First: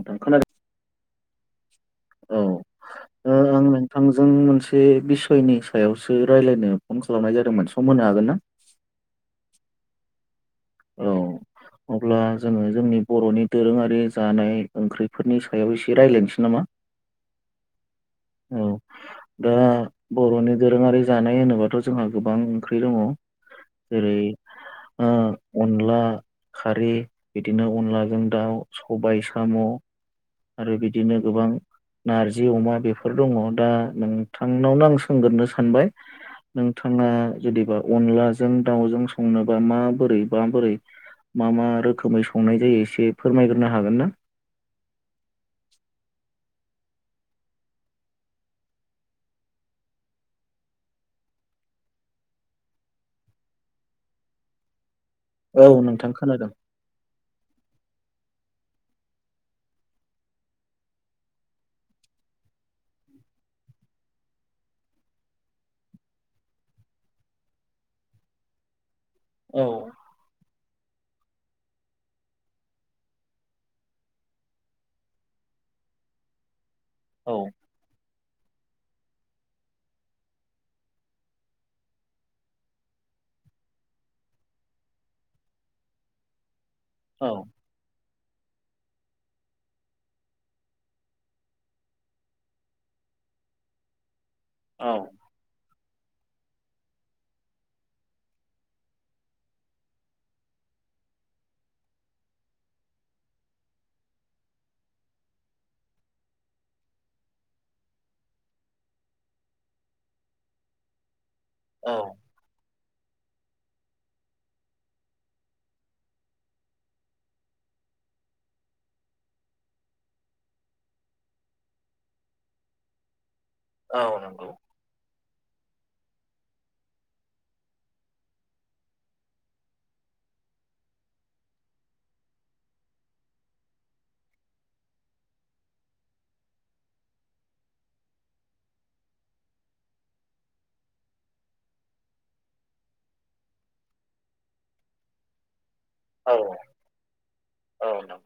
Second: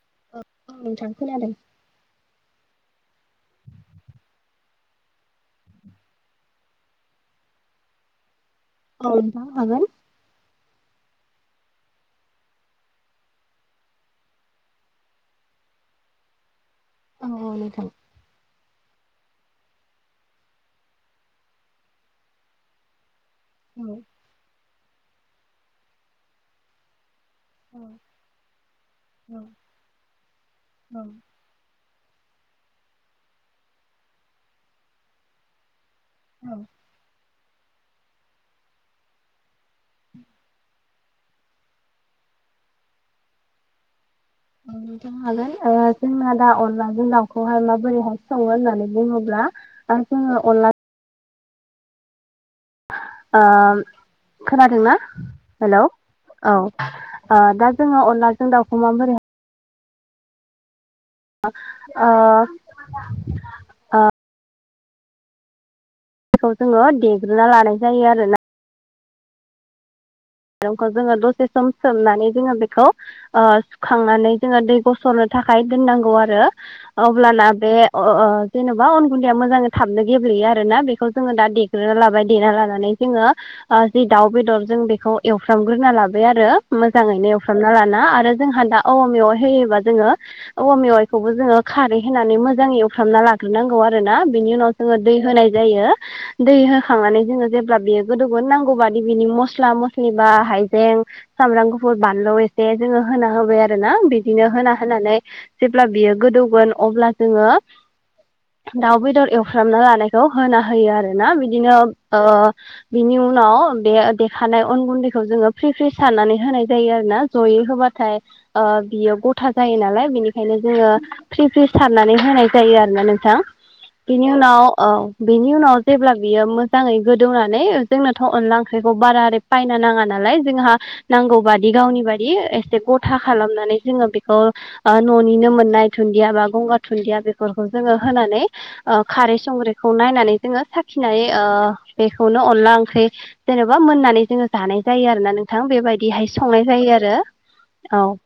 नोंथां खोनादों औ थांफै जादों। औ आं नोंथांजों मोनसे बिसयनि सायावसो रायज्लायनो फन खालामनाय जादोंमोन स मोनो हागोन ना औ दा हा औ। अब्ला जोङो जोंनि बर'नि दोरोङारि जानाय ओंख्रिफोरनि सायाव एसे रायज्लायनोसै नामा अ अल्थां औ दा बर'नि दोरोङारि जानाय होनोबाथ' जोंहा गोबां ओंख्रि दङ। औ जेरै अनला खारै बिदिनो अनलाजों दाउ सबाय औ साम' आरो औ बिदिनो नोंथां गोबां नारजि अमा बेफोर दङ दा नोंथांनावनो आं सोंगोरो सानबाय। नोंथाङा जुदिबा अनलाजों दाउजों संनोबा माबोरै माबोरै। मा मा रोखोमै संनाय जायो एसे फोरमायग्रोनो हागोन ना? नथनो हागोन जोंना दा अनलाजों दाउखौहाय माबोरैहाय सङो होननानै बुङोब्ला? आरो जोङो अनला खोनादोंनाा औ हेल' नोंथां खोनादों। औ दा। जोङो अनलाजों दाउखौ माबोरै [unintelligible] बेखौ जोङो देग्रोना लानाय जायो आरोना। औ। खौ जोङो दसे सम सोमनानै जोङो बेखौ सुखांनानै जोङो दै गसरनो थाखाय। बुंनांगौ आरो औ अब्लाना बे अ अ जेनेबा अन गुन्दैया मोजाङै थाबनो गेब्लेयो आरो ना बेखौ जोङो दा देग्रोना लाबाय देना लानानै। जोङो ओ जि दाउ बेदर जों बेखौ। एवफ्रामग्रोना लाबाय आरो औ मोजाङैनो एवफ्रामना लाना आरो जोंहा दा औवा मेवाइ होयोबा जोङो औवा मेवाइखौबो जोङो खारै होनानै मोजाङै एवफ्रामना ला ग्रोनांगौ आरो ना बिनि उनाव जोङो औ दै होनाय जायो। दै होखांनानै जोङो जेब्ला बियो गोदौगोनो नांगौ बादि बिनि मस्ला मस लि बा हाइजें सामब्राम गुफुर बानलु एसे जोङो होना होबाय आरो ना बिदिनो होना होना नै जेब्ला बियो गोदौगोन अब्ला जोङो। दाउ बेदर एवफ्रामना लानायखौ होना होयो आरो। ना बिदिनो औ ओ बिनि उनाव बे दे देखानाय। अन गुन्दैखौ जोङो फ्रि फ्रि सारनानै होनाय जायो आरोना जयै होबाथाय बियो गथा जान यो नालाय बेनिखायनो जोङो फ्रि फ्रि सारनानै होनाय जायो आरोना नोंथां। औ बिनि नंगौ उनाव ओ। बेनि उनाव जेब्ला बियो मोजाङै गोदौनानै ओ जोंनोथ' अनला ओंख्रिखौ बारा ओरै बायना नाङा नालाय जोंहा नांगौ बादि गावनि बादि एसे गथा खालामनानै जोङो बिखौ ओ नुनो मोननाय धुनदिया बा गंगार धुनदिया बेफोरखौ जों होनानै ओ खारै संख्रिखौ नायनानै जोङो साखिनाय ओ बेखौनो अनला ओंख्रि जेनेबा मोननानै। जोङो जानाय जायो आरो ना नोंथां बेबायदिहाय औ संनाय जायो आरो औ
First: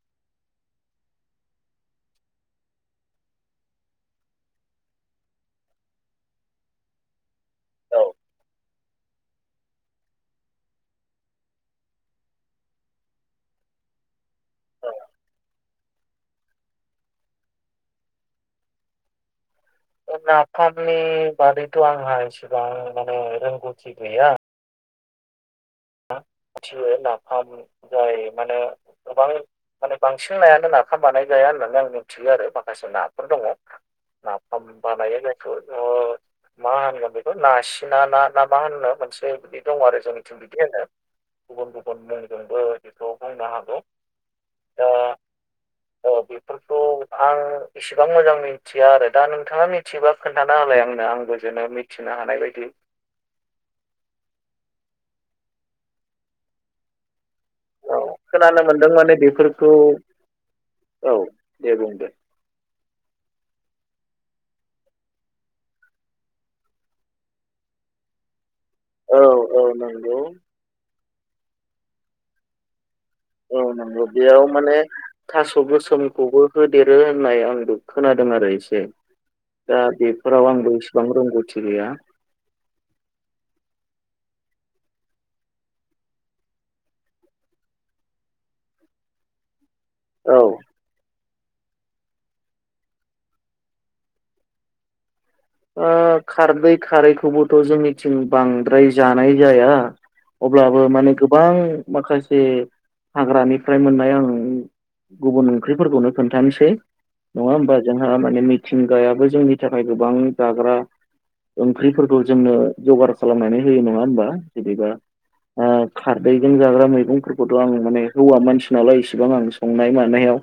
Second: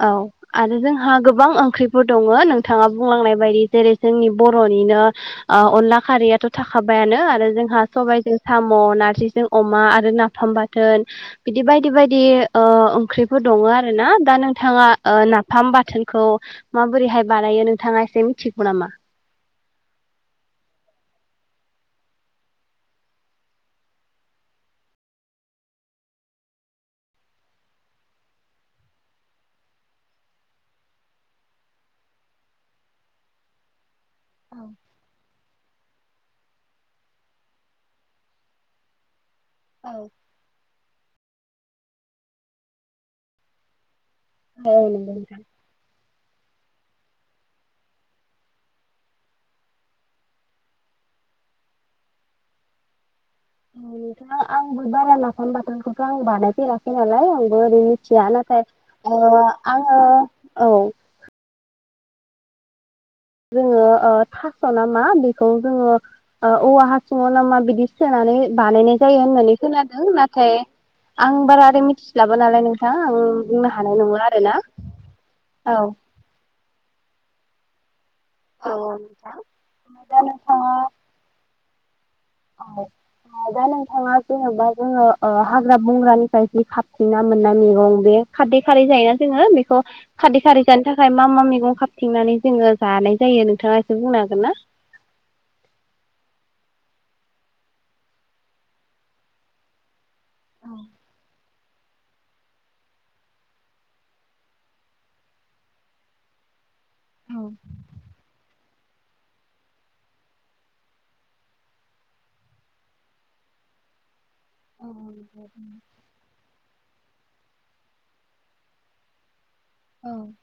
औ। आरो जोंहा गोबां ओंख्रिफोर दङ नोंथाङा बुंलांनाय बायदि जेरै जोंनि बर'निनो ओ अनला खारैयाथ' थाखाबायानो आरो जोंहा औ सबायाइजों साम' नारजिजों अमा आरो ना फाम बाथोन बिदि बायदि बायदि ओ ओंख्रिफोर दङ आरो ना दा नोंथाङा। नाफाम बाथोनखौ माबोरैहाय बानायो नोंथाङा एसे मिथिगौ नामा? नाफामनि बादैथ' आंहा एसेबां माने रोंगौथि गैया। [inaudible] मिथियो नाफाम जाय मानो गोबां माने बांसिन नायानो नाफाम बानाय जाया होननानै आं मिथियो आरो माखासे नाफोर दङ। औ नाफाम बानायो जायखो ओ मा होनगोन बेखौ नासिना ना ना मा होनो मोनसे बिदि दं आरो औ जोंनिथिं। ओ गुबुन गुबुन मुंजोंबो बेखौ बुंनो हागौ। औ दा नोंगौ नोंथां। दंफां इसिबां मोजां मिनथिया आरो। दा नोंथाङा मिथियोबा खोन्थाना होलाय आंनो आंबो जेनो मि थिनो हानाय बायदि। [unintelligible] आंबो बारा नाफाम बाथोनखौथ' आं बानायफेराखै नालाय आं बोरै औ मिथिया खोनानो नाथाय मोनदों माने ओ बेफोरखौ आङो औ दे बुंदो जोङो ओ थास' नामा बिखौ जोङो ओ औवा हासुङाव ना मा बिदि सोनानै बानायनाय जायो औ होननानै औ खोनादों नंगौ नाथाय आं बारा आरै मिथिस्लाबा नालाय नों औ नंगौ। बेयाव माने थास' औ गोसोमखौबो होदेरो होननाय आंबो खोनादों आरो एसे। दा बेफोराव आंबो इसेबां रोंगौथि गैया। औ। आ दा नोंथाङा जेनेबा जोङो ओ हाग्रा बंग्रानिफ्राय जि खाबथिंना मोननाय मेगं बे खाददै खारै जायोना जोङो बेखौ औ खाददै खारै जानो थाखाय मा मा मेगं खाबथिंनानै जोङो जानाय जायो नोंथाङा एसे बुंनो हागोना? ओ खारदै खारैखौबोथ' जोंनिथिं बांद्राय जानाय जाया। अब्लाबो माने गोबां माखासे हाग्रानिफ्राय मोननाय आं गुबुन ओंख्रिफोरखौनो खोन्थानसै। नङा होमबा? जोंहा माने मिथिंगायाबो जोंनि थाखाय गोबां जाग्रा ओंख्रिफोरखौ जोंनो जगार खालामनानै होयो। नङा होमबा? बिदिबा ओ खारदैजों जाग्रा मैगंफोरखौथ' आं माने हौवा मानसिनालाय इसिबां आं संनाय मानायाव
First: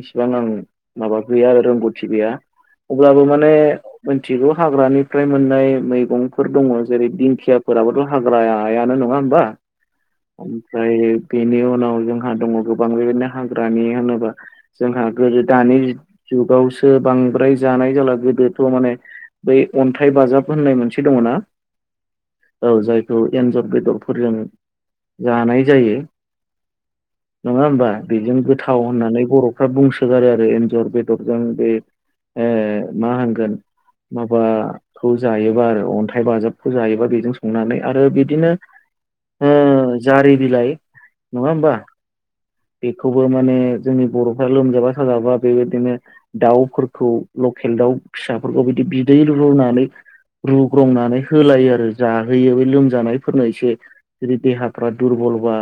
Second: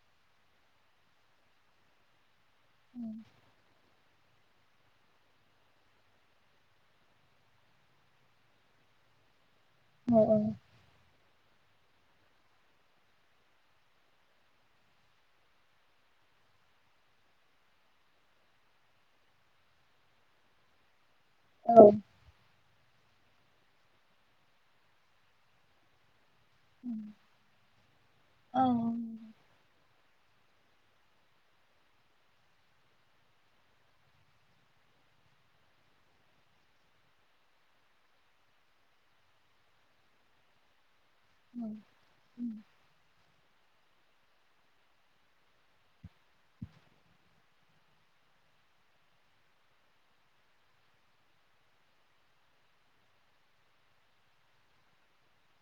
इसिबां आं माबा गैया आरो रोंगौथि गैया। अब्लाबो माने मोनथिगौ हाग्रानिफ्राय मोननाय मैगंफोर दङ जेरै दिंखियाफोराबोथ' हाग्रायानो नङा होमबा? ओमफ्राय बेनि उनाव जोंहा दङ गोबां बेबायदिनो हाग्रानि होनोबा जोंहा गोदो दानि जुगावसो बांद्राय जानाय जाला। गोदोथ' माने बै अन्थाइ बाजाब होननाय मोनसे दङ ना औ जायखौ एन्जर बेदरफोरजों जानाय जायो। नङा होमबा? बेजों गोथाव होननानै बर'फ्रा बुंस होगारो आरो एन्जर बेदरजों बे ए मा होनगोन माबाखौ जायोबा आरो अन्थाइ बाजाबखौ जायोबा बेजों संनानै आरो बिदिनो ओ जारि बिलाइ नङा होमबा? बेखौबो मा ने जोंनि बर'फ्रा लोमजाबा साजाबा बेबायदिनो दाउफोरखौ लकेल दाउ फिसाफोरखौ बि दि बिदै रुनानै रुग्रंनानै होलायो आरो जाहोयो बै लोमजानायफोरनो एसे। जुदि देहाफ्रा दुरबल बा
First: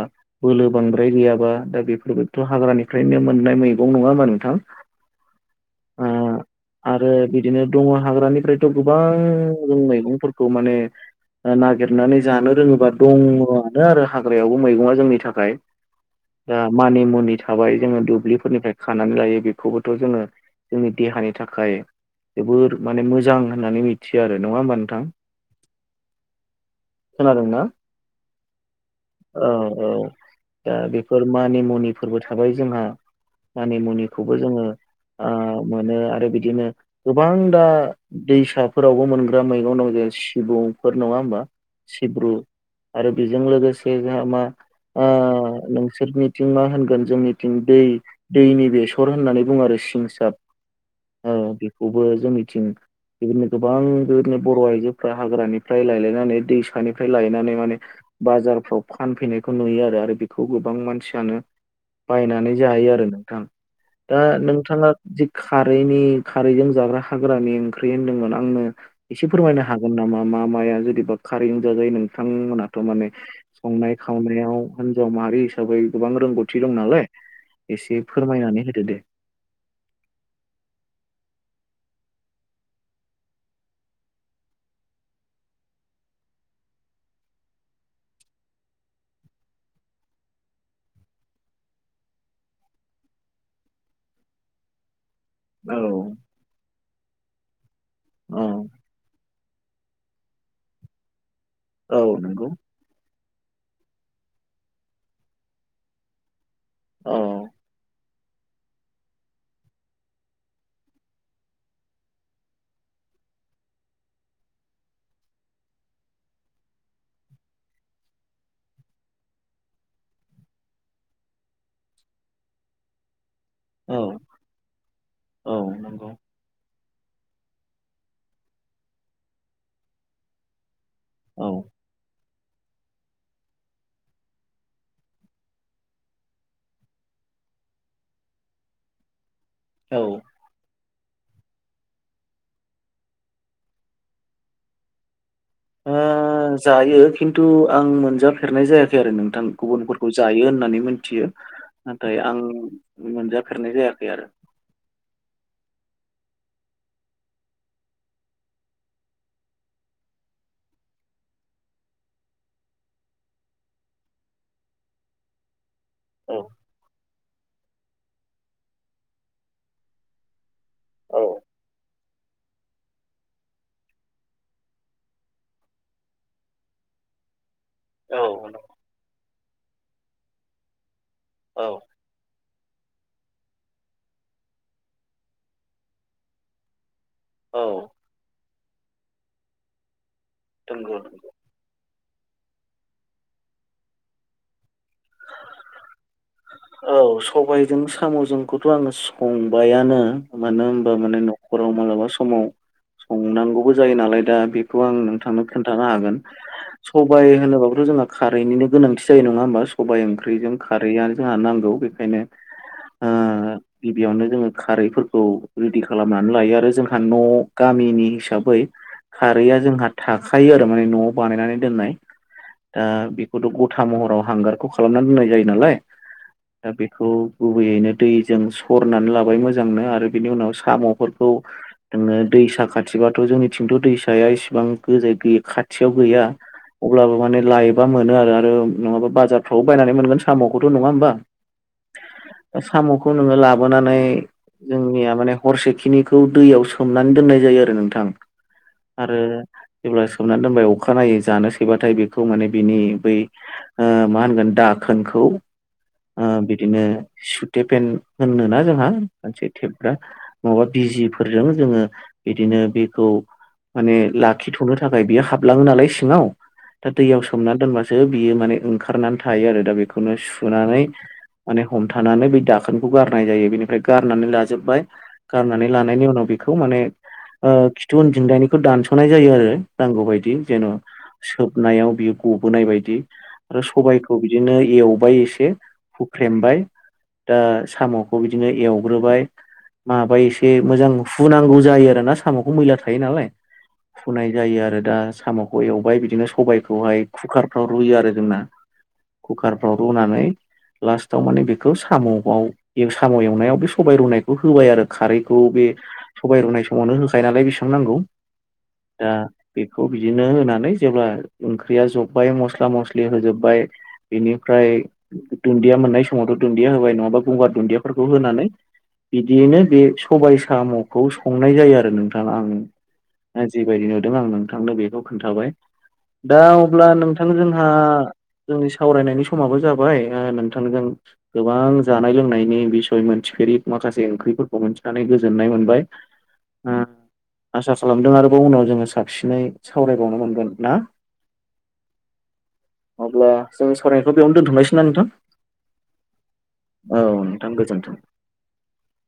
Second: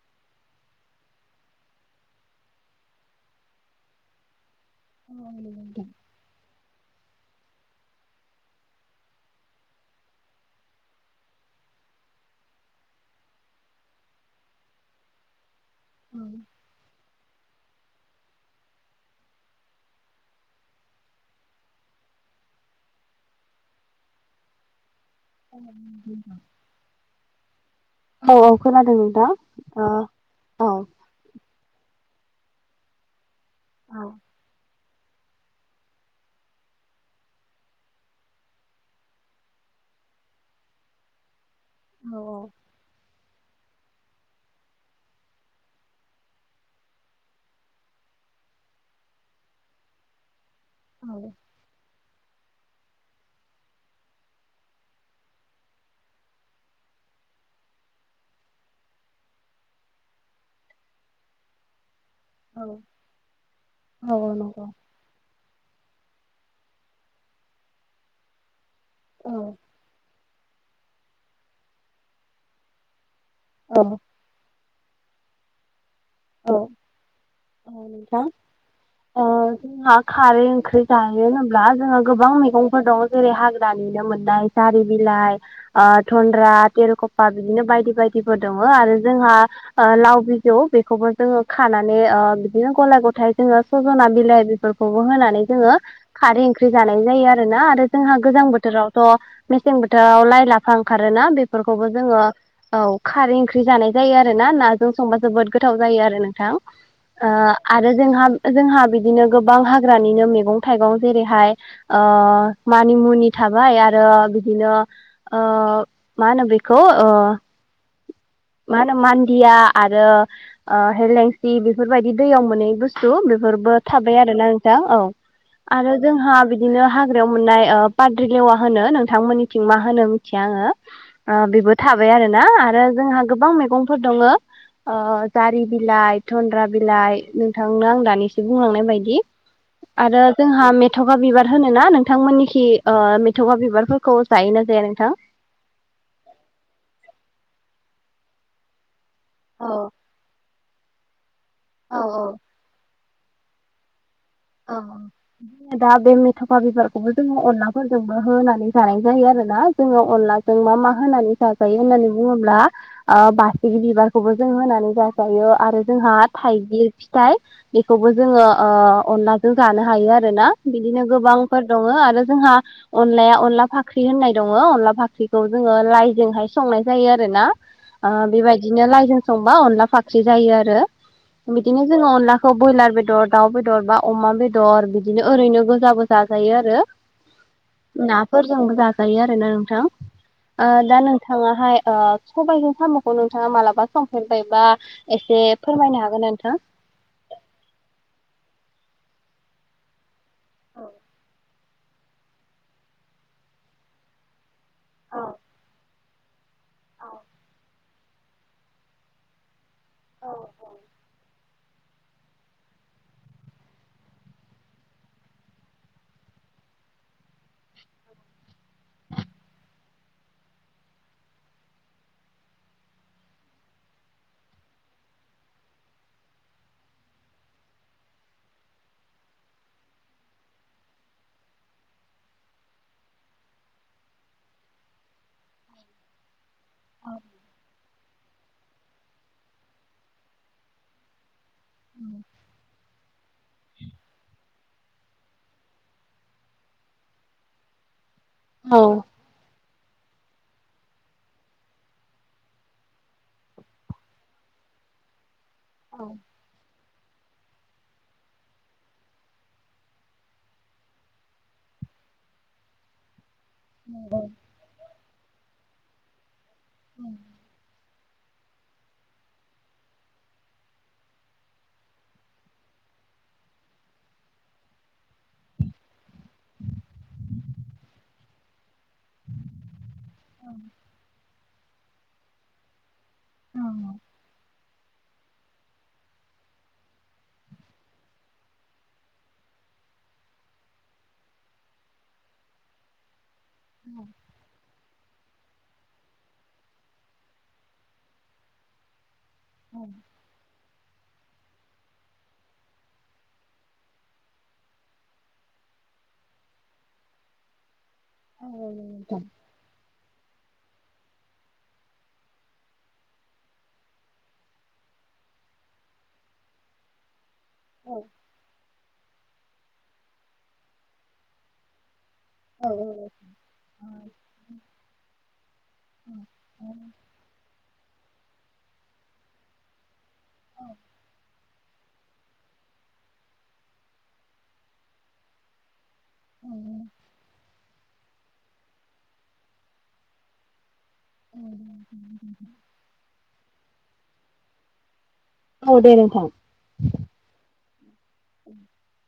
बोलो बांद्राय गैयाबा दा बेफोरबायथ' हाग्रानिफ्रायनो मोन नाय मैगं नङा होमबा नोंथां? ओ [inaudible] आरो बिदिनो दङ हाग्रानिफ्रायथ' गोबां जों मैगंफोरखौ माने ओ नागिरनानै जानो रोङोबा दङआनो आरो हाग्रायावबो मैगङा जोंनि थाखाय। आ मानि मुनि थाबाय जोङो दुब्लिफोरनिफ्राय खानानै लायो बेखौबोथ' जोङो जोंनि देहानि थाखाय जोबोर माने मोजां होननानै मिथियो आरो। नङा होमबा नोंथां? [inaudible] खोनादोंना? औ औ खोनादों नोंथां औ ओ औ औ दा बेफोर मानि मुनि फोरबो थाबाय जोंहा मानि औ मुनिखौबो जोङो मोनो आरो बिदिनो गोबां दा दैसाफोरावबो मोनग्रा मैगं दं जों सिबुंफोर नङा होमबा सिब्रु आरो बेजों लोगोसे जोंहा मा नोंसोरनिथिं मा होनगोन जोंनिथिं दै दैनि बेसर होननानै बुङो आरो सिंसाब बेखौबो जोंनिथिं बेबायदिनो गोबां बेबायदिनो बर' आइजोफ्रा हाग्रानिफ्राय लायलायनानै दैसानिफ्राय लायनानै माने बाजारफ्राव फानफैनायखौ नुयो आरो आरो बेखौ गोबां मानसियानो [unintelligible] बायनानै जायो आरो नोंथां दा औ नंगौ नोंथाङा जि खारैनि खारैजों जाग्रा हाग्रानि ओंख्रि होन्दोंमोन आंनो एसे औ फोरमायनो हागोन नामा? मा माया जुदिबा खारै जाजायो नोंथांमोनाथ' माने औ संनाय खावनायाव हिनजाव माहारि हिसाबै गोबां औ रोंगौथि दं नालाय एसे नोंथां फोरमायनानै होदो दे। जोंहा खारै ओंख्रि जायो। जों गोबां मैंफोर दं जेरै हाग्रानिनो मोननाय सारि बिलाइ गन्द्रा तेरुकफा बिदिनो बायदि बायदिफोर दङ आरो जोंहा लाव बिजौ बेखौबो जों खानानै बिदिनो गला गथाय जोङो सज'ना बिलाइ बिफोरखौबो होनानै जोङो औ खारै फ्रि जानाय जायो आरोना आरो जोंहा गोजां औ बोथोरावथ' मेसें बोथोराव लाइ लाफा ओंखारोना बे खौबो औ जोङो नंगौ औ खारै ओंख्रि जानाय जायो आरो ना नाजों संबा जोबोद गोथाव जायो आरो नोंथां। औ आरो जोंहा जोंहा बिदिनो गोबां हाग्रानिनो मैगं थाइगं जेरैहाय मानि मुनि थाबाय आरो बिदिनो मा होनो बेखौ मा होनो मान्दिया आरो हेलेंसि बेफोरबायदि दैयाव मोनै बुस्थु बे बेफोरबो औ थाबाय आरोना नोंथां औ औ आरो नंगौ जोंहा बिदिनो हाग्रायाव मोननाय ओ पाद्रि लेवा होनो नोंथांमोननिथिं मा होनो मिथिया आङो औ बेबो थाबाय आरो ना जोंहा गोबां मैगंफोर दङो ओ जारि बिलाइ धन त्रा बिलाइ नोंथांनो आं दानिसो बुंलांनाय बायदि औ ओ आरो जोंहा मेथ'खा बिबार होनोना नोंथांमोननिखि मेथखा बिबारफोरखौ जायोना जाया नोंथां। ओ जायो खिन्थु आं मोनजाफेरनाय जायाखै आरो नोंथां गुबुनफोरखौ जायो होननानै मिथियो नाथाय आं मोनजाफेरनाय जायाखै आरो औ जेनेबा बे मेथ'खा बिबारखौबो जोङो अनलाफोरजोंबो होनानै जानाय जायो आरो जोङो अनलाजों मा मा होनानै जाजायो होननानै बुङोब्ला ओ बासिखि बिबारखौबो जों होनानै जाजायो आरो जोंहा औ थाइगिर फिथाइ बेखौबो जोङो अनलाजों जानो हायो आरोना बिदिनो औ गोबांफोर दङ' आरो आरो जोंहा अनलाया अनला फाख्रि होननाय दङ' अनला फाख्रिखौ जोङो लाइजोंहाय संनाय जायो आरोना ओ औ बेबायदिनो लाइजों संबा अनला फाख्रि जायो आरो औ बिदिनो जोङो अनला खौ ब्रयलार बेदर दाउ बेदर बा अमा बेदर बिदिनो ओरैनो गोजाबो जाजायो आरो औ। फोरजोंबो जाजायो आरोना नोंथां ओ नंगौ दा नंगौ। नोंथाङाहाय सबाइजों साम'खौ नोंथाङा मालाबा संफेरबायबा एसे फोरमायनो हागोन नोंथां। औ सबायजों साम'जोंखौथ' आङो संबायानो मानो होनबा माने न'खराव मालाबा समाव संनांगौबो जायो नालाय दा बे खौ आं नोंथांनो खोन्थानो हागोन सबाय होनोब्लाथ' जों खारैनिनो गोनांथि जायो नङा होमबा सबाय ओंख्रिजों खारैआनो जोंहा नांगौ बेखायनो ओ गिबियावनो जोङो खारैफोरखौ रेडि खालामनानै लायो आरो जोंहा न' गा- गामिनि हिसाबै खारैआ जोंहा थाखायो आरो माने न'आव बानायनानै दोननाय दा बेखौथ' गथा महराव हांगारखौ खालामना दोननाय जायो नालाय [inaudible] दा बेखौ गुबैयैनो दैजों सरनानै लाबाय मोजांनो आरो बिनि उनाव साम'फोरखौ जोङो दैसा खाथिबाथ' जोंनिथिंथ' दैसाया इसेबां गोजाय गै खाथियाव गैया अब्लाबो माने लायोबा मोनो आरो आरो नङाबा बाजारफ्राव बायनानै मोनगोन साम'खौथ' नङा होमबा साम'खौ नोङो लाबोनानै जोंनिया माने हरसेखिनिखौ दैयाव सोमनानै दोननाय जायो आरो नोंथां औ आरो जेब्ला सोमनानै दोनबाय अखानायनायै जानो सैबाथाय बेखौ माने बिनि बै ओ मा होनगोन दाखोनखौ ओ औ बिदिनो सुथे पेन्ट होननो ना जोंहा मोनसे थेबग्रा माबा बिजिफोरजों जोङो बिदिनो बेखौ माने लाखिथ'नो थाखाय बियो हाबलाङो नालाय सिङाव दा दैयाव सोमना दोनबासो बियो माने ओंखारनानै थायो आरो दा बेखौनो सुनानै माने हमथानानै बै दाखोनखौ गारनाय जायो बेनिफ्राय गारनानै लाजोबबाय गारनानै लानायनि उनाव बेखौ माने खिथु उनथिंजायनिखौ दानस'नाय जायो आरो नांगौ बायदि जेन' सोबनायाव बियो गबोनाय बायदि आरो सबायखौ बिदिनो एवबाय एसे से हुख्रेमबाय दा साम'खौ बिदिनो एवग्रोबाय माबा एसे मोजां हुनांगौ जायो आरो ना साम'खौ मैला थायो नालाय हुनाय जायो आरो दा साम'खौ एवबाय बिदिनो सबाइखौहाय कुकारफ्राव रुयो आरो जोंना कुकारफ्राव रुनानै लास्टाव माने बेखौ साम'आव साम' एवनायाव बे सबाय रुनायखौ होबाय आरो खारैखौ बे सबाय रुनाय समावनो होखायो नालाय बेसिबां नांगौ दा बेखौ बिदिनो होनानै जेब्ला ओंख्रिया जब्बाय मस्ला मस्लि होजोबबाय बिनिफ्राय दुन्दिया मोननाय समावथ' दुन्दिया होबाय नङाबा गंगार दुन्दियाफोरखौ होनानै बिदियैनो बे सबाय साम'खौ संनाय जायो आरो नोंथां आं जिबायदि नुदों आं नोंथांनो बेखौ खोन्थाबाय दा अब्ला नोंथां जोंहा जोंनि सावरायनायनि समाबो जाबाय ओ नोंथांजों गोबां जानाय लोंनायनि बिसय मोनथिफेरि माखासे ओंख्रिफोरखौ मोनथिनानै गोजोननाय मोनबाय ओम आसा खालामदों आरोबाव उनाव जोङो साबसिनै सावरायबावनो मोनगोन ना? अब्ला जोंनि सावरायनायखौ बेयावनो दोनथ'नायसैना नोंथां? औ दे नोंथां औ नोंथां गोजोन्थों [unintelligible]